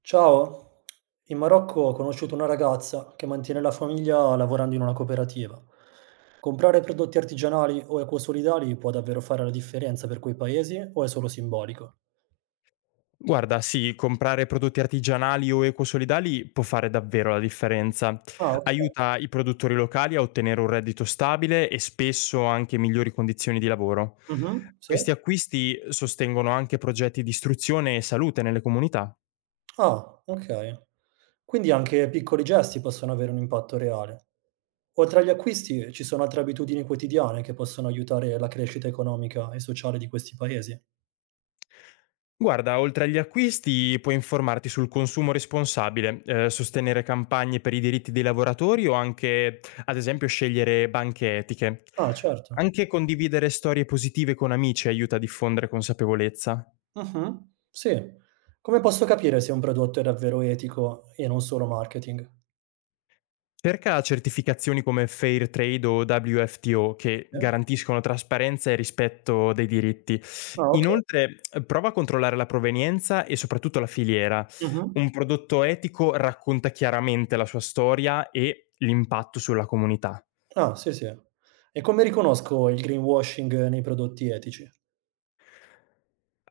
Ciao, in Marocco ho conosciuto una ragazza che mantiene la famiglia lavorando in una cooperativa. Comprare prodotti artigianali o ecosolidali può davvero fare la differenza per quei paesi o è solo simbolico? Guarda, sì, comprare prodotti artigianali o ecosolidali può fare davvero la differenza. Ah, ok. Aiuta i produttori locali a ottenere un reddito stabile e spesso anche migliori condizioni di lavoro. Mhm, sì. Questi acquisti sostengono anche progetti di istruzione e salute nelle comunità. Ah, ok. Quindi anche piccoli gesti possono avere un impatto reale. Oltre agli acquisti, ci sono altre abitudini quotidiane che possono aiutare la crescita economica e sociale di questi paesi. Guarda, oltre agli acquisti puoi informarti sul consumo responsabile, sostenere campagne per i diritti dei lavoratori o anche, ad esempio, scegliere banche etiche. Ah, certo. Anche condividere storie positive con amici aiuta a diffondere consapevolezza. Mh-mh. Sì. Come posso capire se un prodotto è davvero etico e non solo marketing? Cerca certificazioni come Fair Trade o WFTO che Eh? garantiscono trasparenza e rispetto dei diritti. Ah, okay. Inoltre, prova a controllare la provenienza e soprattutto la filiera. Mh-mh. Un prodotto etico racconta chiaramente la sua storia e l'impatto sulla comunità. Ah, sì, sì. E come riconosco il greenwashing nei prodotti etici?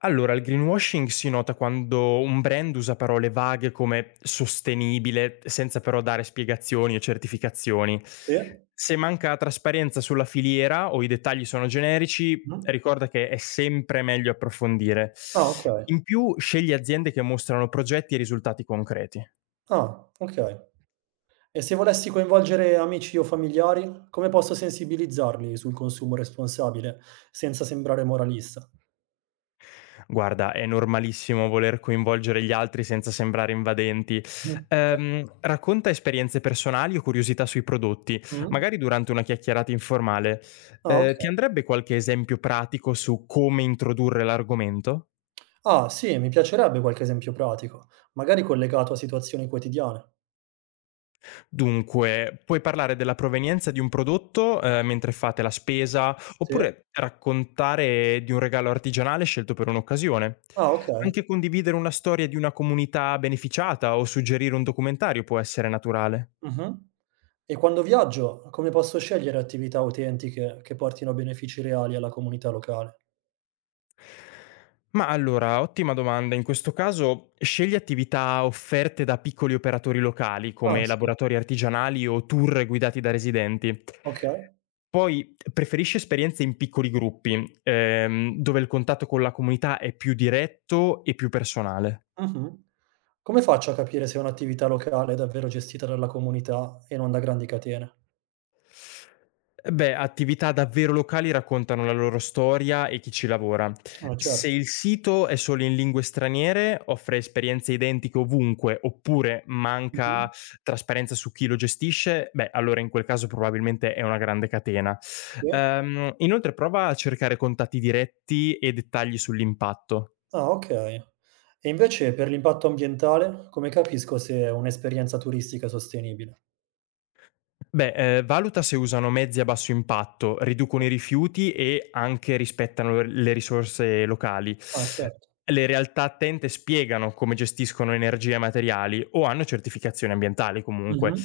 Allora, il greenwashing si nota quando un brand usa parole vaghe come sostenibile, senza però dare spiegazioni o certificazioni. Sì? Se manca trasparenza sulla filiera o i dettagli sono generici, Mh. ricorda che è sempre meglio approfondire. Ah, okay. In più, scegli aziende che mostrano progetti e risultati concreti. Ah, okay. E se volessi coinvolgere amici o familiari, come posso sensibilizzarli sul consumo responsabile senza sembrare moralista? Guarda, è normalissimo voler coinvolgere gli altri senza sembrare invadenti. Mh. Racconta esperienze personali o curiosità sui prodotti, Mh. magari durante una chiacchierata informale. Ah, okay. Ti andrebbe qualche esempio pratico su come introdurre l'argomento? Ah, sì, mi piacerebbe qualche esempio pratico, magari collegato a situazioni quotidiane. Dunque, puoi parlare della provenienza di un prodotto, mentre fate la spesa, Sì? oppure raccontare di un regalo artigianale scelto per un'occasione. Ah, okay. Anche condividere una storia di una comunità beneficiata o suggerire un documentario può essere naturale. Mh-mh. E quando viaggio, come posso scegliere attività autentiche che portino benefici reali alla comunità locale? Ma allora, ottima domanda. In questo caso, scegli attività offerte da piccoli operatori locali, Ah, come sì, laboratori artigianali o tour guidati da residenti. okay. Poi preferisce esperienze in piccoli gruppi, dove il contatto con la comunità è più diretto e più personale. Mh-mh. Come faccio a capire se un'attività locale è davvero gestita dalla comunità e non da grandi catene? Beh, attività davvero locali raccontano la loro storia e chi ci lavora. Ah, Se certo. il sito è solo in lingue straniere, offre esperienze identiche ovunque, oppure Mh-mh. manca trasparenza su chi lo gestisce, beh, allora in quel caso probabilmente è una grande catena. Sì. Inoltre prova a cercare contatti diretti e dettagli sull'impatto. Ah, okay. E invece per l'impatto ambientale, come capisco se è un'esperienza turistica è sostenibile? Beh, valuta se usano mezzi a basso impatto, riducono i rifiuti e anche rispettano le risorse locali. Ah, certo. Le realtà attente spiegano come gestiscono energia e materiali o hanno certificazioni ambientali comunque. Mh-mh.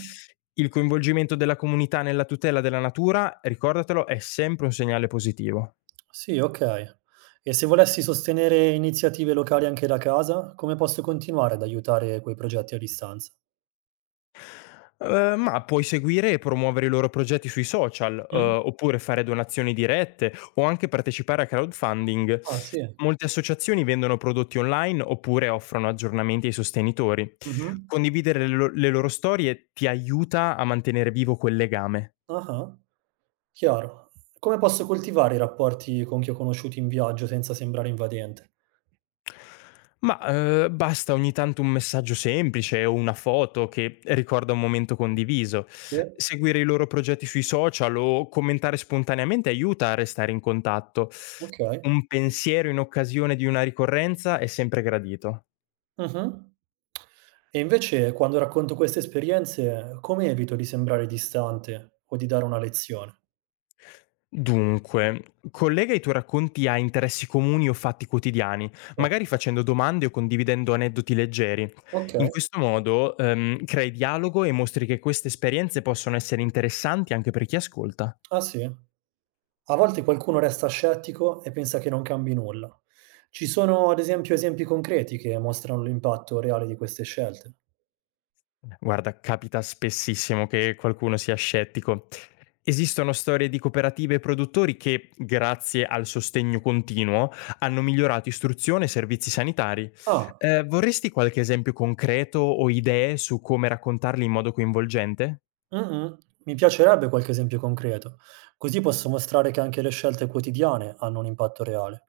Il coinvolgimento della comunità nella tutela della natura, ricordatelo, è sempre un segnale positivo. Sì, okay. E se volessi sostenere iniziative locali anche da casa, come posso continuare ad aiutare quei progetti a distanza? Ma puoi seguire e promuovere i loro progetti sui social, Mh. oppure fare donazioni dirette o anche partecipare a crowdfunding. Ah, sì. Molte associazioni vendono prodotti online oppure offrono aggiornamenti ai sostenitori. Mh-mh. Condividere le lo le loro storie ti aiuta a mantenere vivo quel legame. Ah-ah. Chiaro. Come posso coltivare i rapporti con chi ho conosciuto in viaggio senza sembrare invadente? Ma, basta ogni tanto un messaggio semplice o una foto che ricorda un momento condiviso. Sì, Seguire i loro progetti sui social o commentare spontaneamente aiuta a restare in contatto. okay. Un pensiero in occasione di una ricorrenza è sempre gradito. Mh-mh. E invece quando racconto queste esperienze, come evito di sembrare distante o di dare una lezione? Dunque, collega i tuoi racconti a interessi comuni o fatti quotidiani, magari Certo. facendo domande o condividendo aneddoti leggeri. Okay. In questo modo, crei dialogo e mostri che queste esperienze possono essere interessanti anche per chi ascolta. Ah, sì? A volte qualcuno resta scettico e pensa che non cambi nulla. Ci sono ad esempio esempi concreti che mostrano l'impatto reale di queste scelte? Guarda, capita spessissimo che qualcuno sia scettico. Esistono storie di cooperative e produttori che, grazie al sostegno continuo, hanno migliorato istruzione e servizi sanitari. Ah, Vorresti qualche esempio concreto o idee su come raccontarli in modo coinvolgente? mh-mh, mi piacerebbe qualche esempio concreto, così posso mostrare che anche le scelte quotidiane hanno un impatto reale.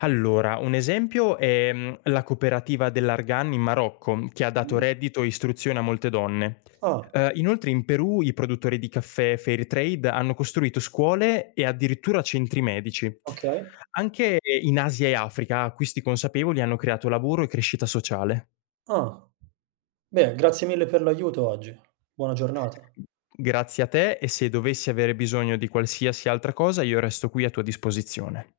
Allora, un esempio è, la cooperativa dell'argan in Marocco, che ha dato Mh. reddito e istruzione a molte donne. Ah, Inoltre in Perù i produttori di caffè Fairtrade hanno costruito scuole e addirittura centri medici. okay. Anche in Asia e Africa acquisti consapevoli hanno creato lavoro e crescita sociale. Ah, beh, grazie mille per l'aiuto oggi. Buona giornata. Grazie a te, e se dovessi avere bisogno di qualsiasi altra cosa io resto qui a tua disposizione.